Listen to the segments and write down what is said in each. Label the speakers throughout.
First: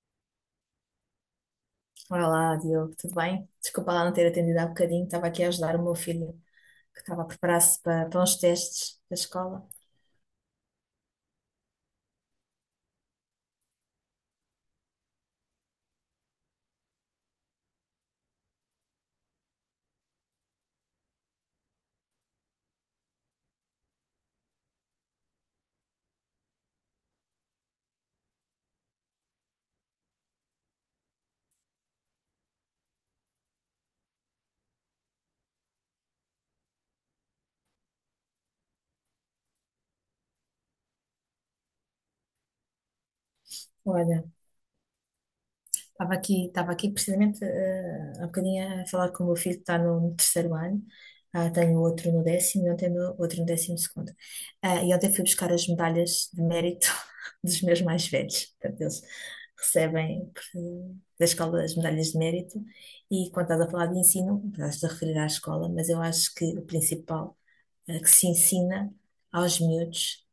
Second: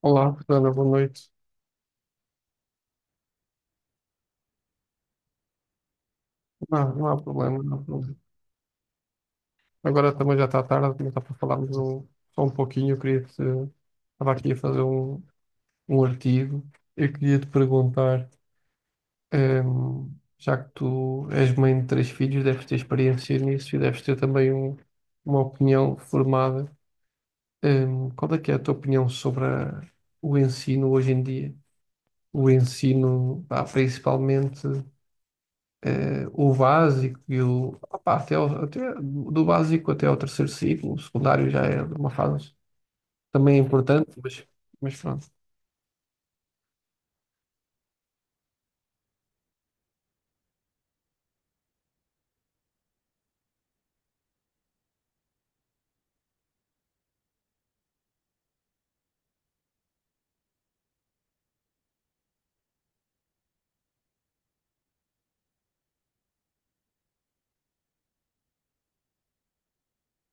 Speaker 1: Olá, Fernanda, boa noite.
Speaker 2: Olá, Diogo, tudo bem? Desculpa lá não ter atendido há bocadinho, estava aqui a ajudar o meu filho
Speaker 1: Não,
Speaker 2: que
Speaker 1: não há
Speaker 2: estava a
Speaker 1: problema, não
Speaker 2: preparar-se
Speaker 1: há
Speaker 2: para,
Speaker 1: problema.
Speaker 2: para uns testes da escola.
Speaker 1: Agora também já está tarde, também está para falarmos só um pouquinho. Estava aqui a fazer um artigo. Eu queria te perguntar, ehm, já que tu és mãe de três filhos, deves ter experiência nisso e deves ter também uma opinião formada. Qual é que é a tua opinião sobre o ensino hoje em dia? O ensino, pá, principalmente. O básico e o. opá, até, até do básico até ao terceiro ciclo, o secundário já é uma fase também importante,
Speaker 2: Olha,
Speaker 1: mas pronto.
Speaker 2: estava aqui precisamente há bocadinho a falar com o meu filho que está no terceiro ano. Ah, tenho outro no décimo e ontem no, outro no décimo segundo. Ah, e ontem fui buscar as medalhas de mérito dos meus mais velhos. Portanto, eles recebem por- da escola as medalhas de mérito. E quando estás a falar de ensino, estás a referir à escola, mas eu acho que o principal que se ensina aos miúdos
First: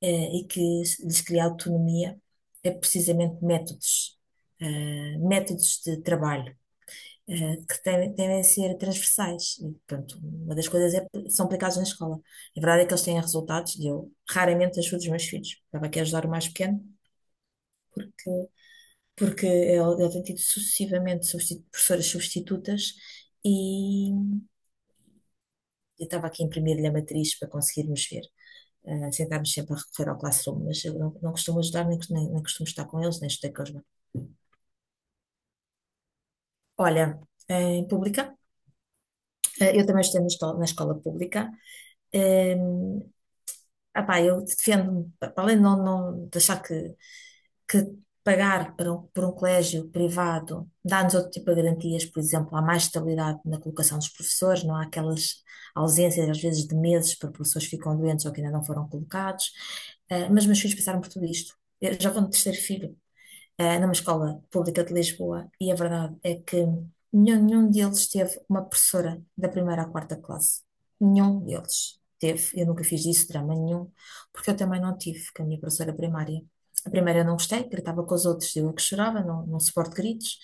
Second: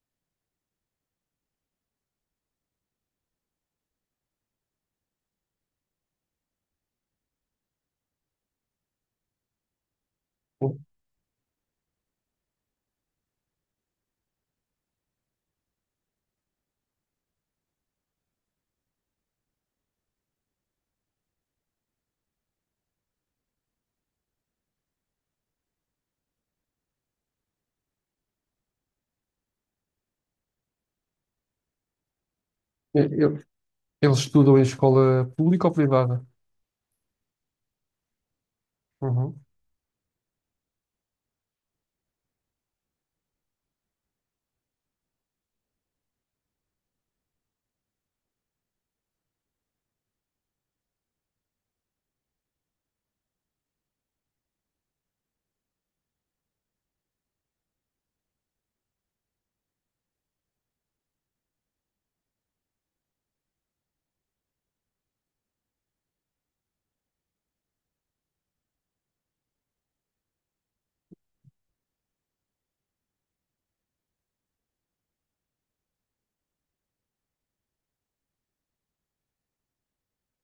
Speaker 2: e que lhes cria autonomia é precisamente métodos, métodos de trabalho que devem ser transversais. E, portanto, uma das coisas é, que são aplicados na escola. A verdade é que eles têm resultados e eu raramente ajudo os meus filhos. Estava aqui a ajudar o mais pequeno porque, porque ele tem tido sucessivamente professoras substitutas e eu estava aqui a imprimir-lhe a matriz para conseguirmos ver. Sentámos sempre a recorrer ao Classroom, mas eu não costumo ajudar, nem costumo estar com
Speaker 1: Eu-
Speaker 2: eles, nem
Speaker 1: eu-
Speaker 2: estudei com eles.
Speaker 1: Eles estudam em escola pública ou privada?
Speaker 2: Olha, em pública,
Speaker 1: Uhum.
Speaker 2: eu também estudei na escola pública. Um, eu defendo-me, para além de não de achar que pagar por um colégio privado dá-nos outro tipo de garantias, por exemplo, há mais estabilidade na colocação dos professores, não há aquelas ausências, às vezes, de meses, para professores que ficam doentes ou que ainda não foram colocados. Mas meus filhos passaram por tudo isto. Eu já vou no terceiro filho, numa escola pública de Lisboa, e a verdade é que nenhum deles teve uma professora da primeira à quarta classe. Nenhum deles teve. Eu nunca fiz disso drama nenhum, porque eu também não tive com a minha professora primária. A primeira eu não gostei, gritava com os outros, eu é que chorava, não suporto gritos.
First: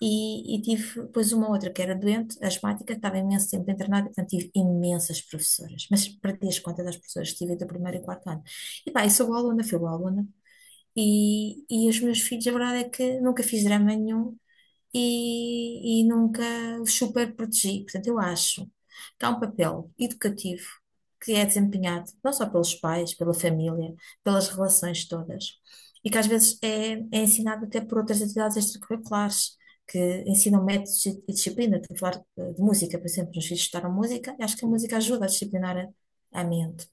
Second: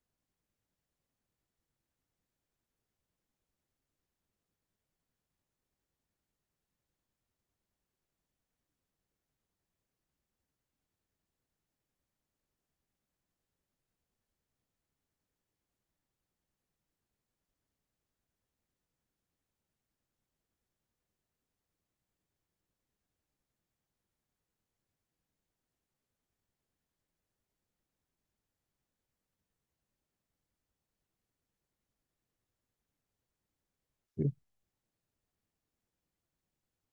Speaker 2: E tive depois uma outra que era doente, asmática, estava imenso tempo internada, portanto tive imensas professoras. Mas perdi as contas das professoras que tive do primeiro e quarto ano. E pá, e sou boa aluna, fui boa aluna. E os meus filhos, a verdade é que nunca fiz drama nenhum e nunca os super protegi. Portanto, eu acho que há um papel educativo que é desempenhado não só pelos pais, pela família, pelas relações todas, e que às vezes é ensinado até por outras atividades extracurriculares. Que ensinam métodos e disciplina. Estou a falar de música, por exemplo, os meus filhos estudaram música e acho que a música ajuda a disciplinar a mente.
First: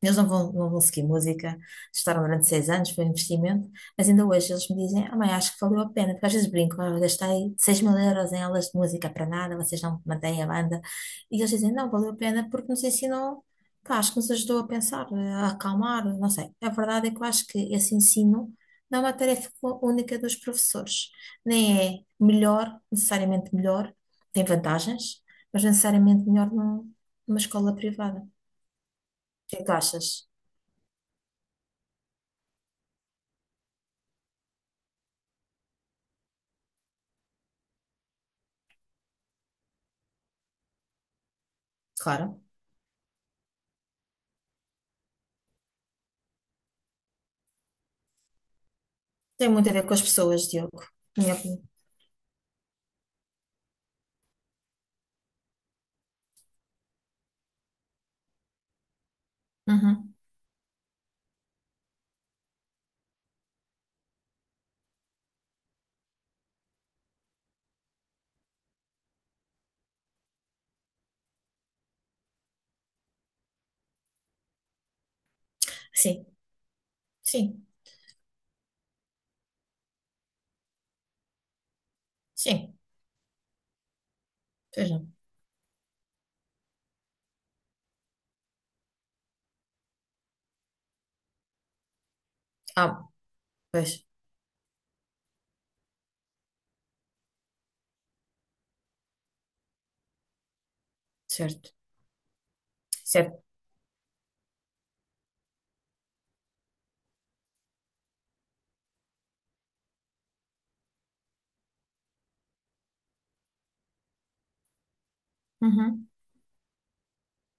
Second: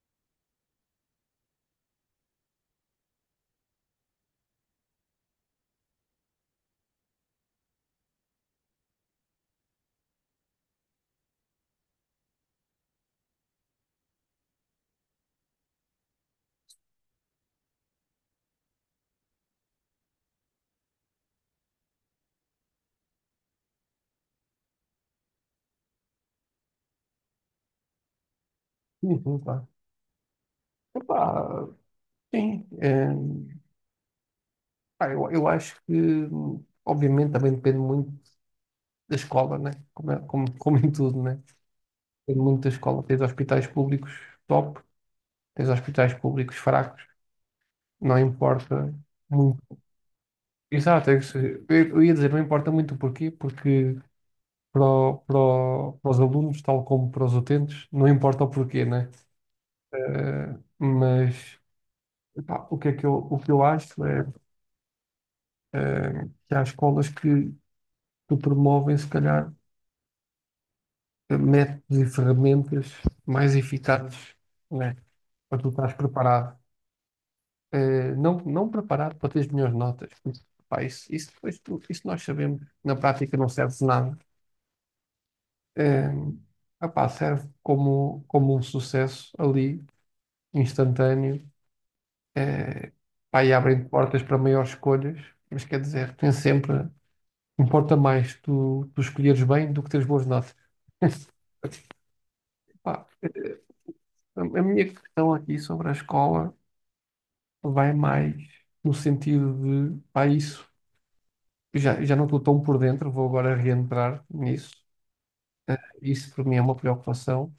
Speaker 2: Eles não vão seguir música, estudaram durante 6 anos, foi um investimento, mas ainda hoje eles me dizem, ah mãe, acho que valeu a pena, porque às vezes brinco, ah, eu gastei 6 mil euros em aulas de música para nada, vocês não mantêm a banda, e eles dizem, não, valeu a pena porque nos ensinou, pá, acho que nos ajudou a pensar, a acalmar, não sei. A verdade é que eu acho que esse ensino não é uma tarefa única dos professores, nem é necessariamente melhor, tem vantagens, mas necessariamente melhor numa escola privada. O
Speaker 1: Sim, sim,
Speaker 2: que é que
Speaker 1: claro.
Speaker 2: tu achas?
Speaker 1: Epá, sim. Pá, eu acho que, obviamente, também depende muito da escola, né? Como, como, como em tudo, né?
Speaker 2: Claro.
Speaker 1: Depende muito da escola. Tens hospitais públicos top, tens hospitais públicos fracos, não importa
Speaker 2: Tem
Speaker 1: muito.
Speaker 2: muito a ver com as pessoas, Diogo.
Speaker 1: Exato, é que
Speaker 2: Minha opinião.
Speaker 1: eu ia dizer, não importa muito o porquê, porque para, para, para os alunos, tal como para os utentes, não importa o porquê, né?
Speaker 2: Uhum.
Speaker 1: Eh, mas pá, o que é que o que eu acho é que há escolas que promovem, se calhar, métodos e ferramentas mais eficazes, né? Para tu estás
Speaker 2: Sim,
Speaker 1: preparado.
Speaker 2: sim,
Speaker 1: Eh, não, não preparado para teres melhores notas. Pá, isso, depois isso nós sabemos,
Speaker 2: sim.
Speaker 1: na prática não serve de nada.
Speaker 2: Pois não.
Speaker 1: eh, Opá, serve como, como um sucesso ali, instantâneo, eh,
Speaker 2: Ah,
Speaker 1: pá, e abrem
Speaker 2: pois,
Speaker 1: portas para maiores escolhas, mas quer dizer, tem sempre, importa mais tu escolheres bem do que teres boas notas.
Speaker 2: certo.
Speaker 1: Pá,
Speaker 2: Certo.
Speaker 1: a minha questão aqui sobre a escola vai mais no sentido de, pá, isso, já, já não estou tão por dentro, vou agora reentrar nisso. Eh,
Speaker 2: Uhum.
Speaker 1: isso para mim é uma preocupação.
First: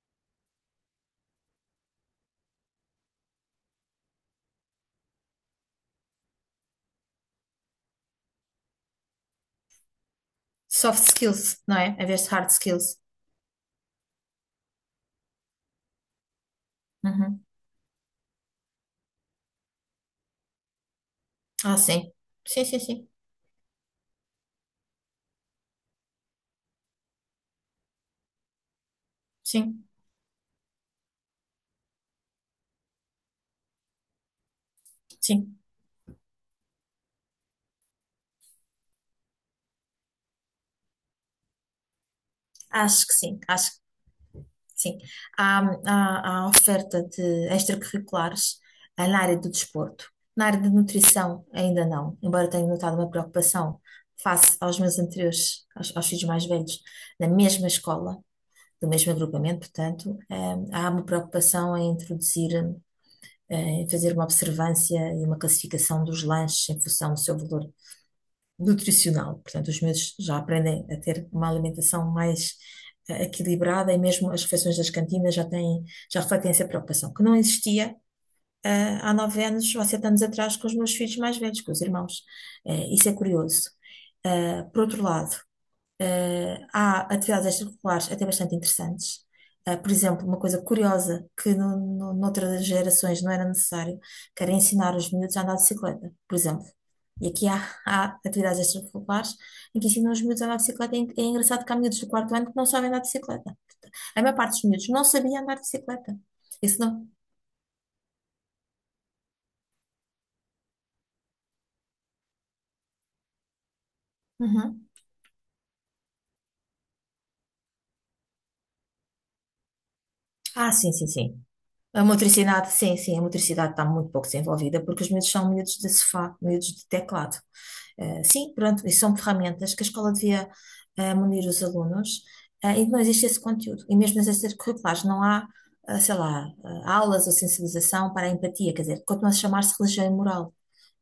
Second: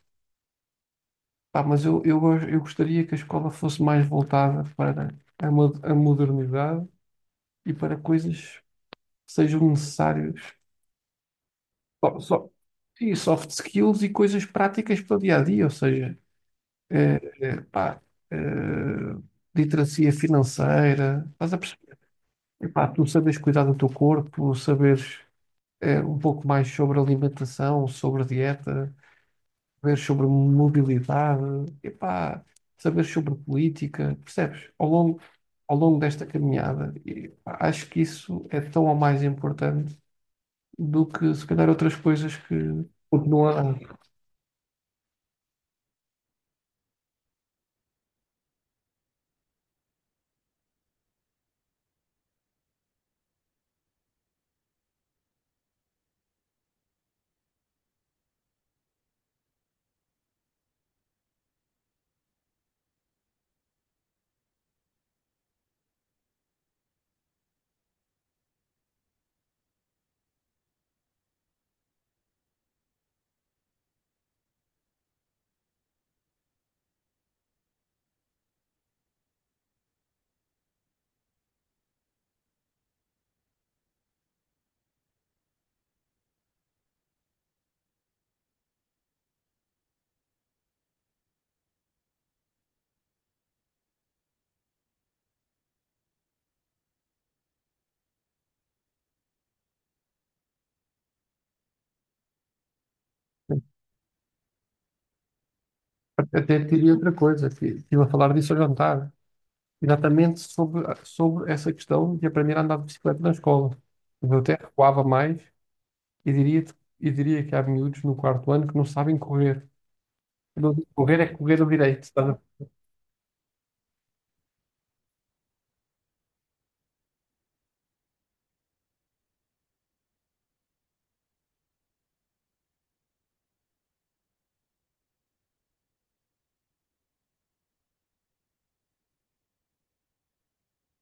Speaker 1: Pá, mas eu gostaria que a escola fosse mais voltada para a modernidade e para coisas que sejam necessárias.
Speaker 2: Soft skills, não é? Em
Speaker 1: Só,
Speaker 2: vez de
Speaker 1: só-
Speaker 2: hard skills.
Speaker 1: e soft skills e coisas práticas para o dia a dia, ou seja, eh,
Speaker 2: Uhum.
Speaker 1: pá, eh, literacia financeira, estás a
Speaker 2: Ah,
Speaker 1: perceber?
Speaker 2: sim. Sim, sim,
Speaker 1: Epá, tu
Speaker 2: sim.
Speaker 1: sabes cuidar do teu corpo, saberes um pouco mais sobre alimentação, sobre dieta.
Speaker 2: Sim,
Speaker 1: Saber sobre mobilidade, epá, saber sobre política, percebes?
Speaker 2: sim.
Speaker 1: Ao longo desta caminhada, e, pá, acho que isso é tão ou mais importante do que se calhar outras coisas que
Speaker 2: Acho que sim.
Speaker 1: continuam
Speaker 2: Acho
Speaker 1: a,
Speaker 2: Sim, há, há oferta de extracurriculares ah, na área do desporto. Na área de nutrição, ainda não, embora tenha notado uma preocupação face aos meus anteriores, aos filhos mais velhos, na mesma escola, do mesmo agrupamento, portanto, há uma preocupação em introduzir, em fazer uma observância e uma classificação dos lanches em função do seu valor nutricional. Portanto, os miúdos já aprendem a ter uma alimentação mais equilibrada e mesmo as refeições das cantinas já têm, já refletem essa preocupação, que não existia há 9 anos ou 7 anos atrás com os meus filhos mais velhos, com os irmãos. Isso é curioso. Por outro lado, há atividades extracurriculares até bastante interessantes. Por exemplo, uma coisa curiosa que noutras gerações não era necessário, que era ensinar os miúdos a andar de bicicleta, por exemplo. E aqui há atividades extracurriculares em que ensinam os miúdos a andar de bicicleta. É engraçado que há miúdos do quarto ano que não sabem andar de bicicleta. A maior parte dos miúdos não sabia andar de bicicleta.
Speaker 1: até
Speaker 2: Isso
Speaker 1: diria
Speaker 2: não.
Speaker 1: outra coisa, que estive a falar disso ao jantar, exatamente sobre, sobre essa questão de aprender a andar de bicicleta na escola. Eu até
Speaker 2: Uhum.
Speaker 1: recuava mais e diria, e diria que há miúdos no quarto ano que não sabem correr.
Speaker 2: Ah,
Speaker 1: Não.
Speaker 2: sim, sim,
Speaker 1: Correr é
Speaker 2: sim.
Speaker 1: correr ao
Speaker 2: A
Speaker 1: direito, tá?
Speaker 2: motricidade, sim, sim, a motricidade está muito pouco desenvolvida porque os miúdos são miúdos de sofá, miúdos de teclado. Sim, pronto, isso são ferramentas que a escola devia munir os alunos, e não existe esse conteúdo. E mesmo nas extracurriculares não há, sei lá, aulas ou sensibilização para a empatia, quer dizer, continua a chamar-se religião e moral,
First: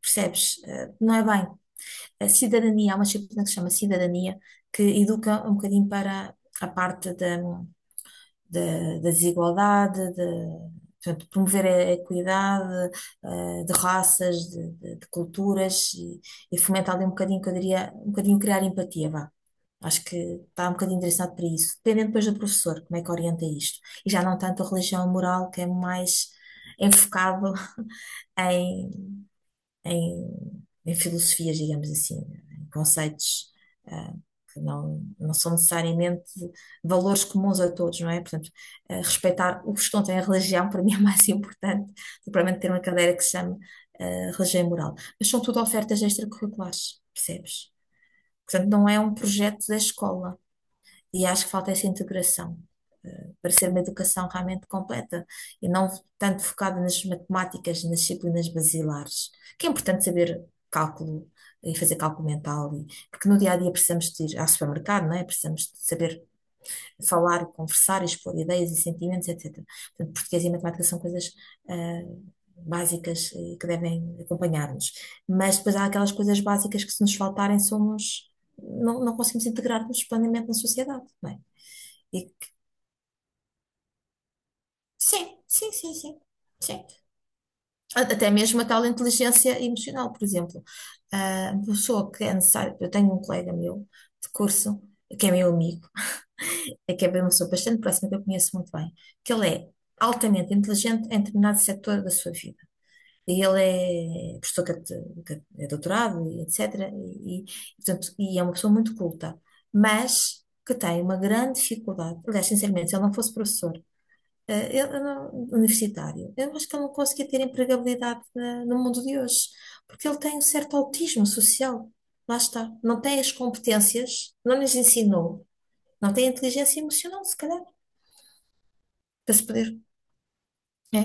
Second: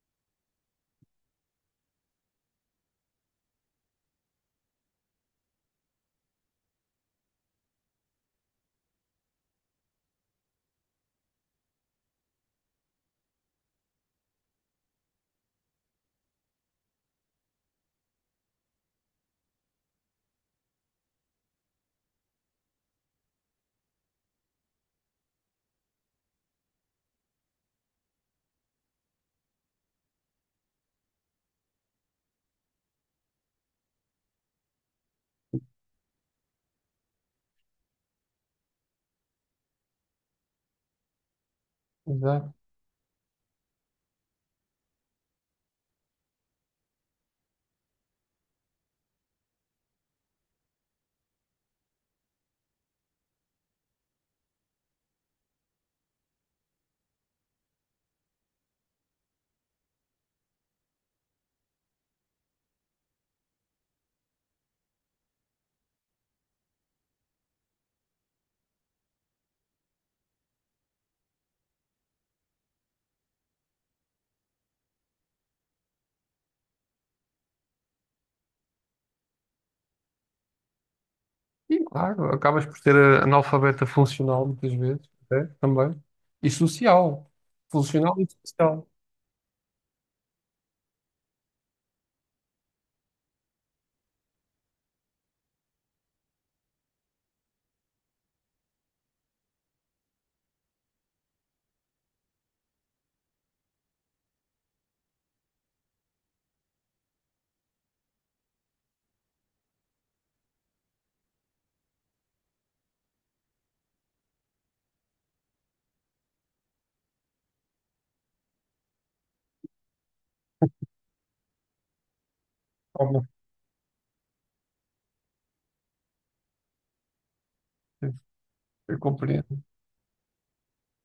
Speaker 2: percebes? Não é bem. A cidadania, há uma disciplina que se chama cidadania, que educa um bocadinho para a parte da, da desigualdade, de, portanto, promover a equidade, de raças, de culturas e fomentar ali um bocadinho, que eu diria, um bocadinho criar empatia, vá. Acho que está um bocadinho direcionado para isso, dependendo depois do professor, como é que orienta isto. E já não tanto a religião moral, que é mais enfocado em em filosofias, digamos assim, em conceitos ah, que não são necessariamente valores comuns a todos, não é? Portanto, ah, respeitar os que não têm religião, para mim é mais importante do que
Speaker 1: Exato.
Speaker 2: propriamente ter uma cadeira que se chama ah, religião e moral. Mas são tudo ofertas extracurriculares, percebes? Portanto, não é um projeto da escola. E acho que falta essa integração, para ser uma educação realmente completa e não tanto focada nas matemáticas, nas disciplinas basilares, que é importante saber cálculo e fazer cálculo mental, porque no dia a dia precisamos de ir ao supermercado, não é? Precisamos de saber falar, conversar, expor ideias e sentimentos, etc. Portanto, português e matemática são coisas eh, básicas e que devem acompanhar-nos. Mas depois há aquelas coisas básicas que, se nos faltarem, somos. Não, não conseguimos integrar-nos plenamente na sociedade, não é?
Speaker 1: E
Speaker 2: E
Speaker 1: claro, acabas por ser analfabeta funcional muitas vezes,
Speaker 2: sim,
Speaker 1: até,
Speaker 2: sim, sim,
Speaker 1: também,
Speaker 2: sim,
Speaker 1: e
Speaker 2: sim.
Speaker 1: social.
Speaker 2: A-
Speaker 1: Funcional e
Speaker 2: até mesmo a tal
Speaker 1: social.
Speaker 2: inteligência emocional, por exemplo. Ah, uma pessoa que é necessário, eu tenho um colega meu de curso, que é meu amigo, é que é uma pessoa bastante próxima, que eu conheço muito bem, que ele é altamente inteligente em determinado setor da sua vida. E ele é é doutorado e etc. Portanto, e é uma pessoa muito culta, mas que tem uma grande dificuldade. Aliás, sinceramente, se ele não fosse professor, eu universitário. Eu acho que ele não conseguia ter empregabilidade no mundo de hoje, porque ele tem um certo autismo social. Lá está. Não tem
Speaker 1: Algumas
Speaker 2: as competências, não lhes ensinou, não tem inteligência emocional, se calhar,
Speaker 1: vezes, eu
Speaker 2: para se
Speaker 1: compreendo.
Speaker 2: poder. É.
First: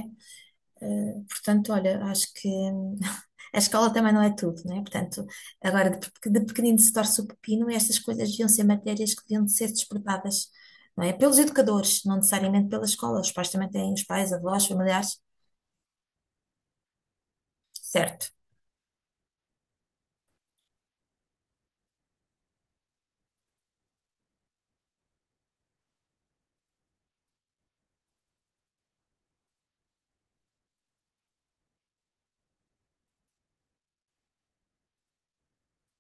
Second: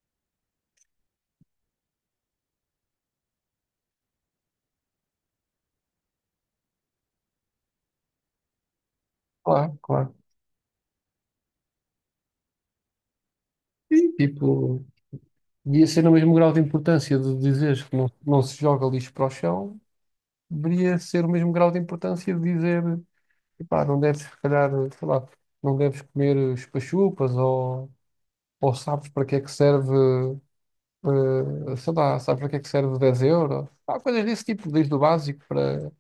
Speaker 2: Portanto, olha, acho que a escola também não é tudo, não é? Portanto, agora de pequenino se torce o pepino, estas coisas deviam ser matérias que deviam de ser
Speaker 1: Claro, claro.
Speaker 2: despertadas, não é? Pelos educadores, não necessariamente pela escola. Os pais também têm, os
Speaker 1: E
Speaker 2: pais, avós,
Speaker 1: tipo,
Speaker 2: familiares,
Speaker 1: ia ser o mesmo grau de importância de dizeres que não,
Speaker 2: certo?
Speaker 1: não se joga lixo para o chão, deveria ser o mesmo grau de importância de dizer, epá, não deves, se calhar, sei lá, não deves comer chupa-chupas ou sabes para que é que serve sei lá, sabes para que é que serve 10 euros? Há coisas desse tipo, desde o básico para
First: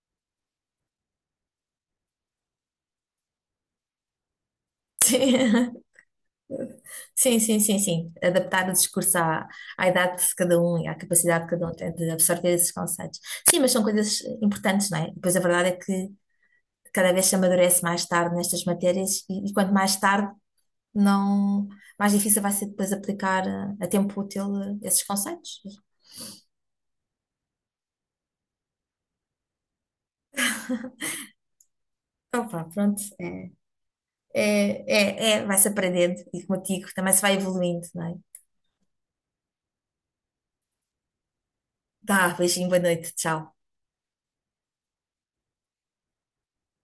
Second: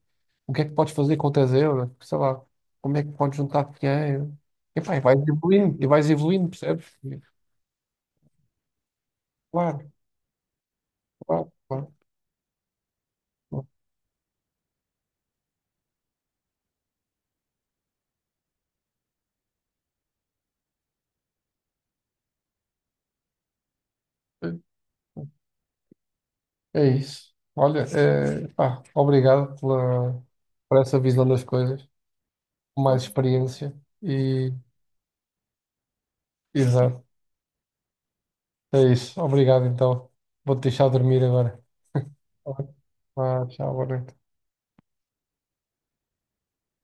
Speaker 1: o que é que podes fazer com 10 euros, sei lá, como é que podes juntar dinheiro. E, pá,
Speaker 2: Sim,
Speaker 1: e vais evoluindo, percebes? E,
Speaker 2: sim, sim, sim, sim. Adaptar o discurso à, à
Speaker 1: claro,
Speaker 2: idade de cada um e à capacidade que
Speaker 1: claro,
Speaker 2: cada um
Speaker 1: claro.
Speaker 2: tem de absorver esses conceitos. Sim, mas são coisas importantes, não é? Pois a verdade é que cada vez se amadurece mais tarde nestas matérias e quanto mais tarde, não, mais difícil vai ser depois aplicar a tempo útil
Speaker 1: Claro.
Speaker 2: esses conceitos.
Speaker 1: É isso. Olha, eh, pá, obrigado pela, por essa visão das coisas,
Speaker 2: Então,
Speaker 1: mais
Speaker 2: pronto,
Speaker 1: experiência e
Speaker 2: é, vai-se aprendendo e, como eu digo,
Speaker 1: exato.
Speaker 2: também se vai evoluindo, não é?
Speaker 1: É isso. Obrigado, então. Vou-te deixar dormir agora.
Speaker 2: Tá,
Speaker 1: Tá bem?
Speaker 2: beijinho, boa noite,
Speaker 1: Vá,
Speaker 2: tchau.
Speaker 1: tchau, boa noite.